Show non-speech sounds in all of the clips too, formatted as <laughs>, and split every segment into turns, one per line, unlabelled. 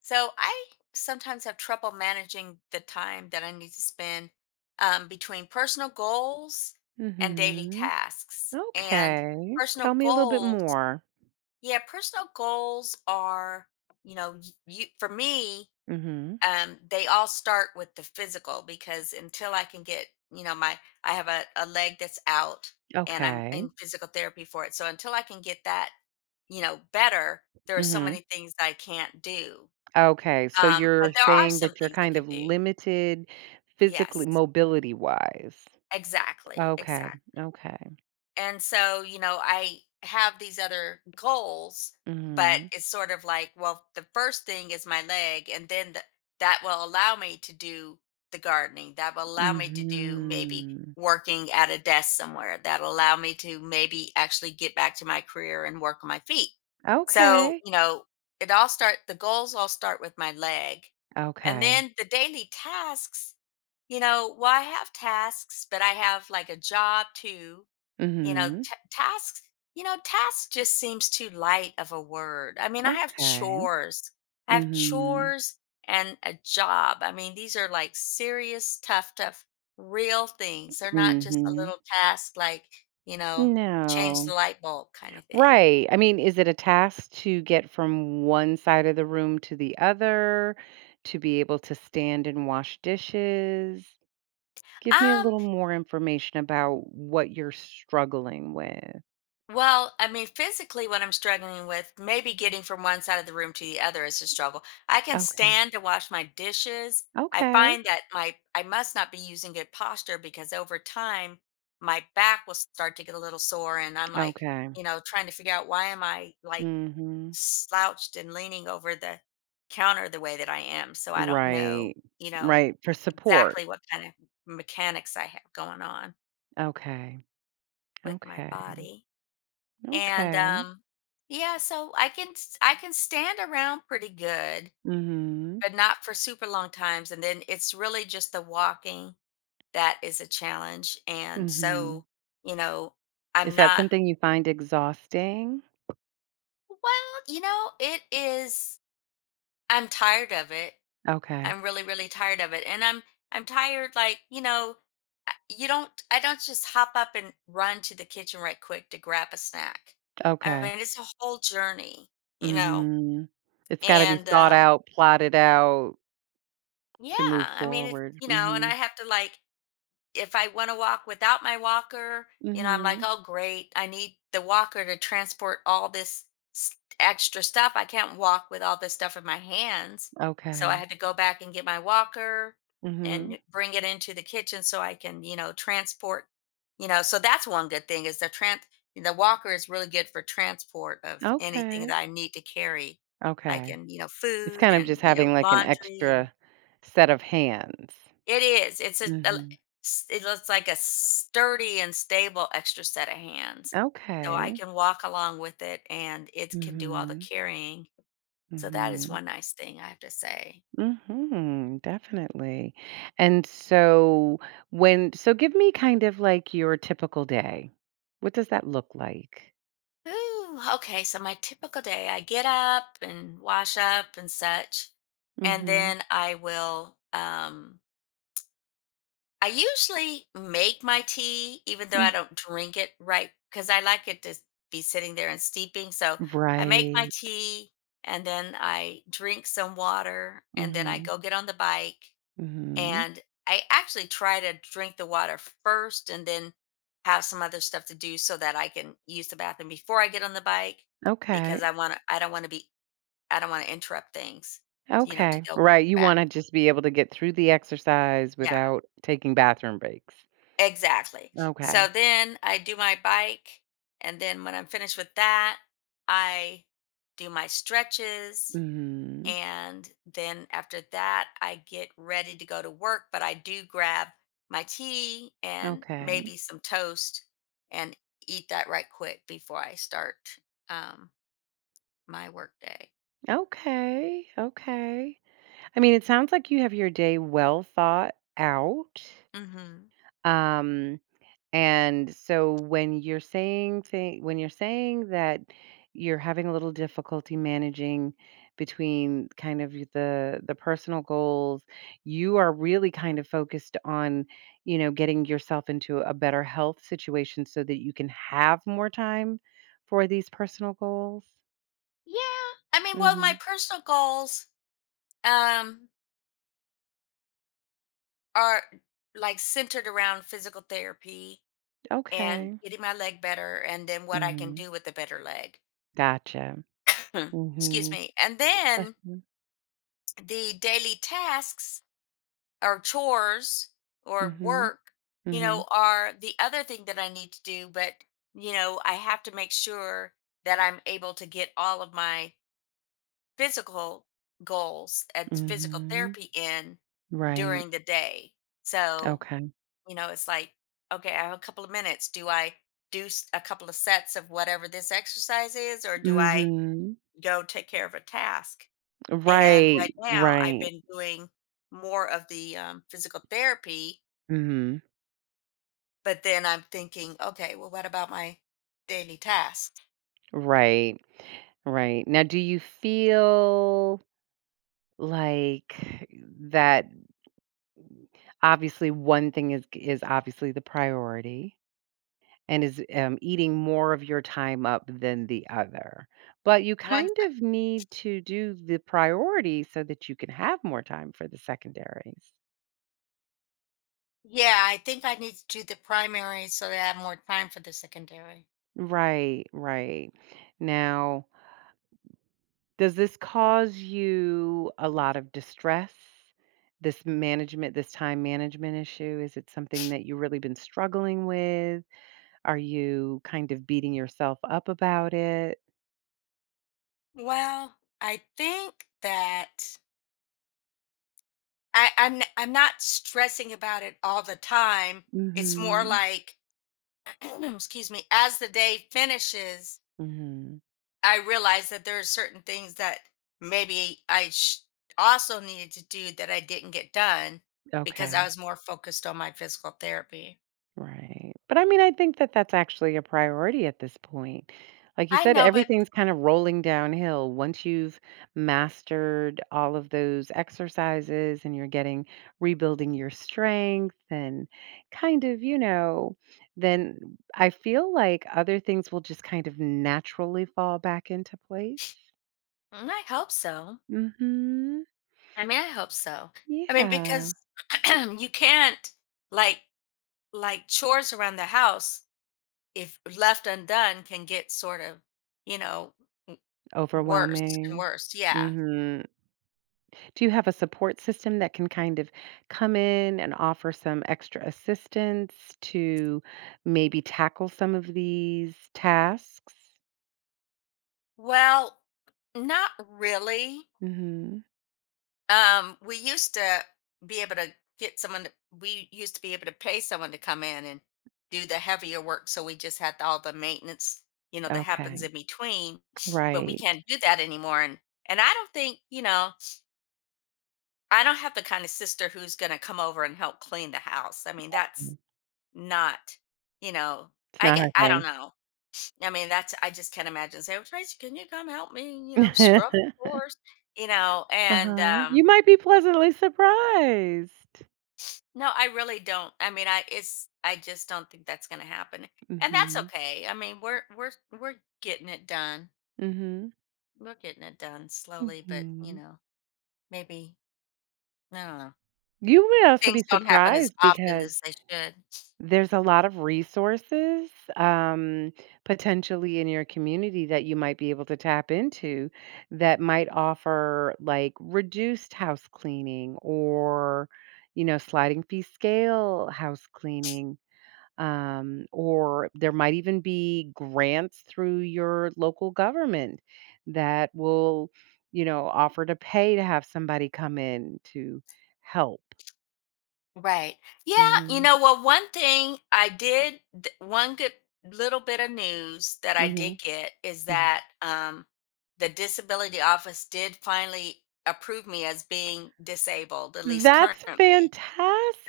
So I sometimes have trouble managing the time that I need to spend, between personal goals and daily
Mhm.
tasks. And
Okay. Tell
personal
me a little bit
goals,
more.
yeah, personal goals are, you know, you, for me,
Mhm.
um, they all start with the physical, because until I can get, my I have a leg that's out and I'm
Okay.
in physical therapy for it. So until I can get that, better, there are so
Mhm.
many things I can't do,
Okay, so you're
but there are
saying
some
that you're
things I
kind of
could do.
limited physically
Yes,
mobility-wise.
exactly,
Okay,
exactly.
okay.
And so, I have these other goals, but
Mhm.
it's sort of like, well, the first thing is my leg, and then that will allow me to do the gardening. That will allow me to do maybe
Mhm.
working at a desk somewhere. That'll allow me to maybe actually get back to my career and work on my feet. So,
Okay.
it all start the goals all start with my leg. And
Okay.
then the daily tasks. Well, I have tasks, but I have like a job too. You know,
Mhm.
t- tasks, tasks just seems too light of a word. I mean, I have
Okay.
chores, I have
Mhm.
chores and a job. I mean, these are like serious, tough, tough, real things. They're not just a
Mhm.
little task like, you know, change
No.
the light bulb kind of thing.
Right. I mean, is it a task to get from one side of the room to the other, to be able to stand and wash dishes? Give me a
Um,
little more information about what you're struggling with.
Well, I mean, physically, what I'm struggling with, maybe getting from one side of the room to the other is a struggle. I can
Okay.
stand to wash my dishes. I
Okay.
find that my I must not be using good posture, because over time my back will start to get a little sore, and I'm like,
Okay.
trying to figure out why am I like
Mhm.
slouched and leaning over the counter the way that I am. So I don't know,
Right.
you know,
Right, for support.
exactly what kind of mechanics I have going on
Okay.
with my
Okay.
body. And
Okay.
yeah, so I can stand around pretty good,
Mhm.
but not for super long times, and then it's really just the walking that is a challenge. And so,
Mhm.
you know
Is
I'm
that
not.
something you find exhausting?
Well, it is. I'm tired of it.
Okay.
I'm really really tired of it, and I'm tired, like, you don't I don't just hop up and run to the kitchen right quick to grab a snack. I
Okay.
mean, it's a whole journey you know
Mhm. It's gotta be
and
thought out, plotted out
yeah.
to move
I mean, it's,
forward.
and I
Mhm.
have to, like, if I want to walk without my walker, I'm like,
Mhm.
oh great, I need the walker to transport all this extra stuff. I can't walk with all this stuff in my hands, so I
Okay.
had to go back and get my walker
Mhm.
and bring it into the kitchen so I can, transport. So that's one good thing is the trans the walker is really good for transport of anything
Okay.
that I need to carry. I
Okay.
can,
It's
food
kind of
and
just having, like, an
laundry and
extra set of hands.
it is. It's a, a
Mhm.
s- it looks like a sturdy and stable extra set of hands. So I
Okay.
can walk along with it and it can do all the
Mhm.
carrying. So that is
Mhm.
one nice thing I have to say.
Mhm. Definitely. And so give me kind of, like, your typical day. What does that look like?
Ooh, okay. So my typical day, I get up and wash up and such. And
Mhm.
then I usually make my tea, even though I
Mm.
don't drink it right, because I like it to be sitting there and steeping. So I make my
Right.
tea, and then I drink some water, and then I
Mhm.
go get on the bike.
Mhm.
And I actually try to drink the water first and then have some other stuff to do so that I can use the bathroom before I get on the bike, because
Okay.
I don't want to interrupt things, to
Okay.
go to
Right,
the
you
bathroom.
wanna just be able to get through the exercise
Yeah.
without taking bathroom breaks.
Exactly.
Okay.
So then I do my bike. And then when I'm finished with that, I do my stretches.
Mhm.
And then after that, I get ready to go to work. But I do grab my tea and
Okay.
maybe some toast, and eat that right quick before I start, um, my work day.
Okay. Okay. I mean, it sounds like you have your day well thought out.
Hmm.
Um And so when you're saying that you're having a little difficulty managing between kind of the personal goals, you are really kind of focused on, you know, getting yourself into a better health situation so that you can have more time for these personal goals.
Yeah. I mean, well, my
Mhm.
personal goals, um, are like centered around physical therapy and
Okay.
getting my leg better and then what I can
Mhm.
do with the better leg.
Gotcha.
<clears throat> Excuse
Mhm.
me. And then
Mhm.
the daily tasks or chores or
Mhm.
work,
Mhm.
are the other thing that I need to do. But, I have to make sure that I'm able to get all of my physical goals at physical
Mhm.
therapy in
Right.
during the day. So,
Okay.
It's like, okay, I have a couple of minutes. Do I do a couple of sets of whatever this exercise is, or do I
Mhm.
go take care of a task? And right
Right,
now, I've
right.
been doing more of the, physical therapy,
Mhm.
but then I'm thinking, okay, well, what about my daily tasks?
Right, right. Now do you feel like that obviously one thing is obviously the priority and is, eating more of your time up than the other, but you
Once,
kind of need to do the priority so that you can have more time for the secondaries.
yeah, I think I need to do the primary so that I have more time for the secondary.
Right, right. Now, does this cause you a lot of distress? This time management issue, is it something that you have really been struggling with? Are you kind of beating yourself up about it?
Well, I think that I'm not stressing about it all the time. It's more
Mhm.
like, <clears throat> excuse me, as the day finishes,
Mhm.
I realize that there are certain things that maybe I also needed to do that I didn't get done because
Okay.
I was more focused on my physical therapy.
Right. But I mean, I think that that's actually a priority at this point. Like you
I
said,
know, but
everything's kind of rolling downhill. Once you've mastered all of those exercises and you're getting rebuilding your strength and kind of, you know, then I feel like other things will just kind of naturally fall back into place.
I hope so.
Mhm.
I mean, I hope so. I mean,
Yeah.
because <clears throat> you can't, like, chores around the house if left undone can get sort of, you know. Worse and
Overwhelming.
worse, yeah.
Mhm. Do you have a support system that can kind of come in and offer some extra assistance to maybe tackle some of these tasks?
Well, not really.
Mhm.
We used to be able to get someone to, we used to be able to pay someone to come in and do the heavier work. So we just had all the maintenance, that happens
Okay.
in between, but we
Right.
can't do that anymore. And I don't think, I don't have the kind of sister who's going to come over and help clean the house. I mean, that's
Mm.
not, you know,
It's not her
I don't
thing.
know. I mean, that's I just can't imagine. Say, well, Tracy, can you come help me? Scrub
<laughs>
<laughs> floors. You know, and
Uh-huh. You might be pleasantly surprised.
no, I really don't. I mean, I just don't think that's going to happen, and that's
Mhm.
okay. I mean, we're getting it done.
Mhm.
We're getting it done slowly, but
Mhm.
maybe I don't know.
You may also be
Things don't happen as
surprised
often
because
as they should.
there's a lot of resources, um, potentially in your community that you might be able to tap into that might offer like reduced house cleaning or, you know, sliding fee scale house cleaning. Or there might even be grants through your local government that will, you know, offer to pay to have somebody come in to help.
Right. Yeah.
Hmm.
Well, one thing I did, one good little bit of news that I
Hmm.
did get is that, the disability office did finally approve me as being disabled, at least
That's
currently.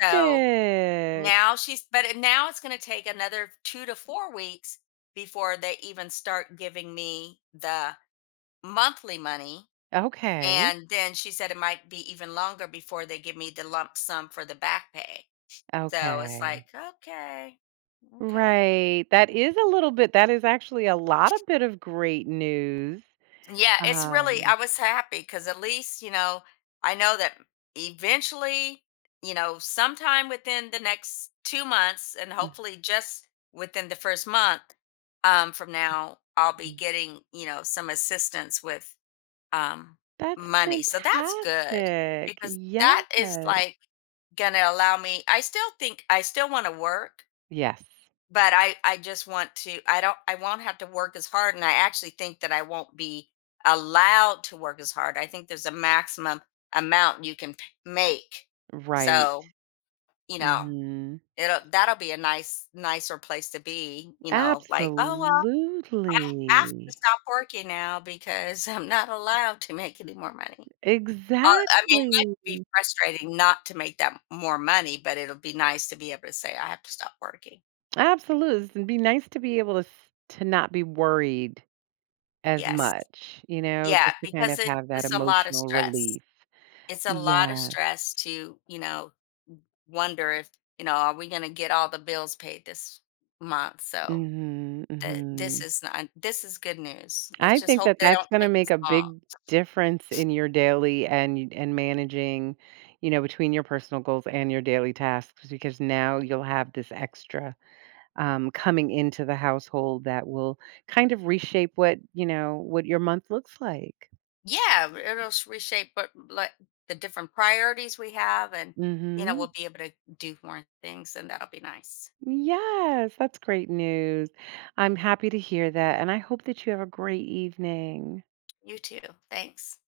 So now it's going to take another 2 to 4 weeks before they even start giving me the monthly money.
Okay,
And then she said it might be even longer before they give me the lump sum for the back pay. So it's
okay.
like, okay, okay.
Right, that is actually a lot of bit of great news.
Yeah, it's really, I
Um,
was happy because at least, I know that eventually, sometime within the next 2 months, and
mhm.
hopefully just within the first month, from now, I'll be getting, some assistance with, um,
That's
money. So that's good
fantastic.
because
Yes.
that is like going to allow me, I still think I still want to work.
Yes,
But I just want to I don't I won't have to work as hard, and I actually think that I won't be allowed to work as hard. I think there's a maximum amount you can make.
right.
So, you know,
Mhm.
it'll that'll be a nicer place to be, you know, like, oh well, I have to
Absolutely.
stop working now because <laughs> I'm not allowed to make any more money. I mean, it might
Exactly.
be frustrating not to make that more money, but it'll be nice to be able to say I have to stop working.
Absolutely. It'd be nice to be able to s to not be worried as
Yes.
much, you know,
Yeah,
just to kind
because
of
it
have that
it's a lot of
emotional
stress.
relief.
It's a lot of
Yes.
stress to, you know, wonder if, are we gonna get all the bills paid this month? So
Mhm,
th- this
mhm.
is not this is good news. Let's
I
just
think
hope
that
they
that's
don't
gonna
take
make
this
a
long.
big difference in your daily and managing, you know, between your personal goals and your daily tasks because now you'll have this extra, coming into the household that will kind of reshape what, you know, what your month looks like.
Yeah, it'll reshape, but like, the different priorities we have, and
Mhm.
we'll be able to do more things, and that'll be nice.
Yes, that's great news. I'm happy to hear that, and I hope that you have a great evening.
You too. Thanks.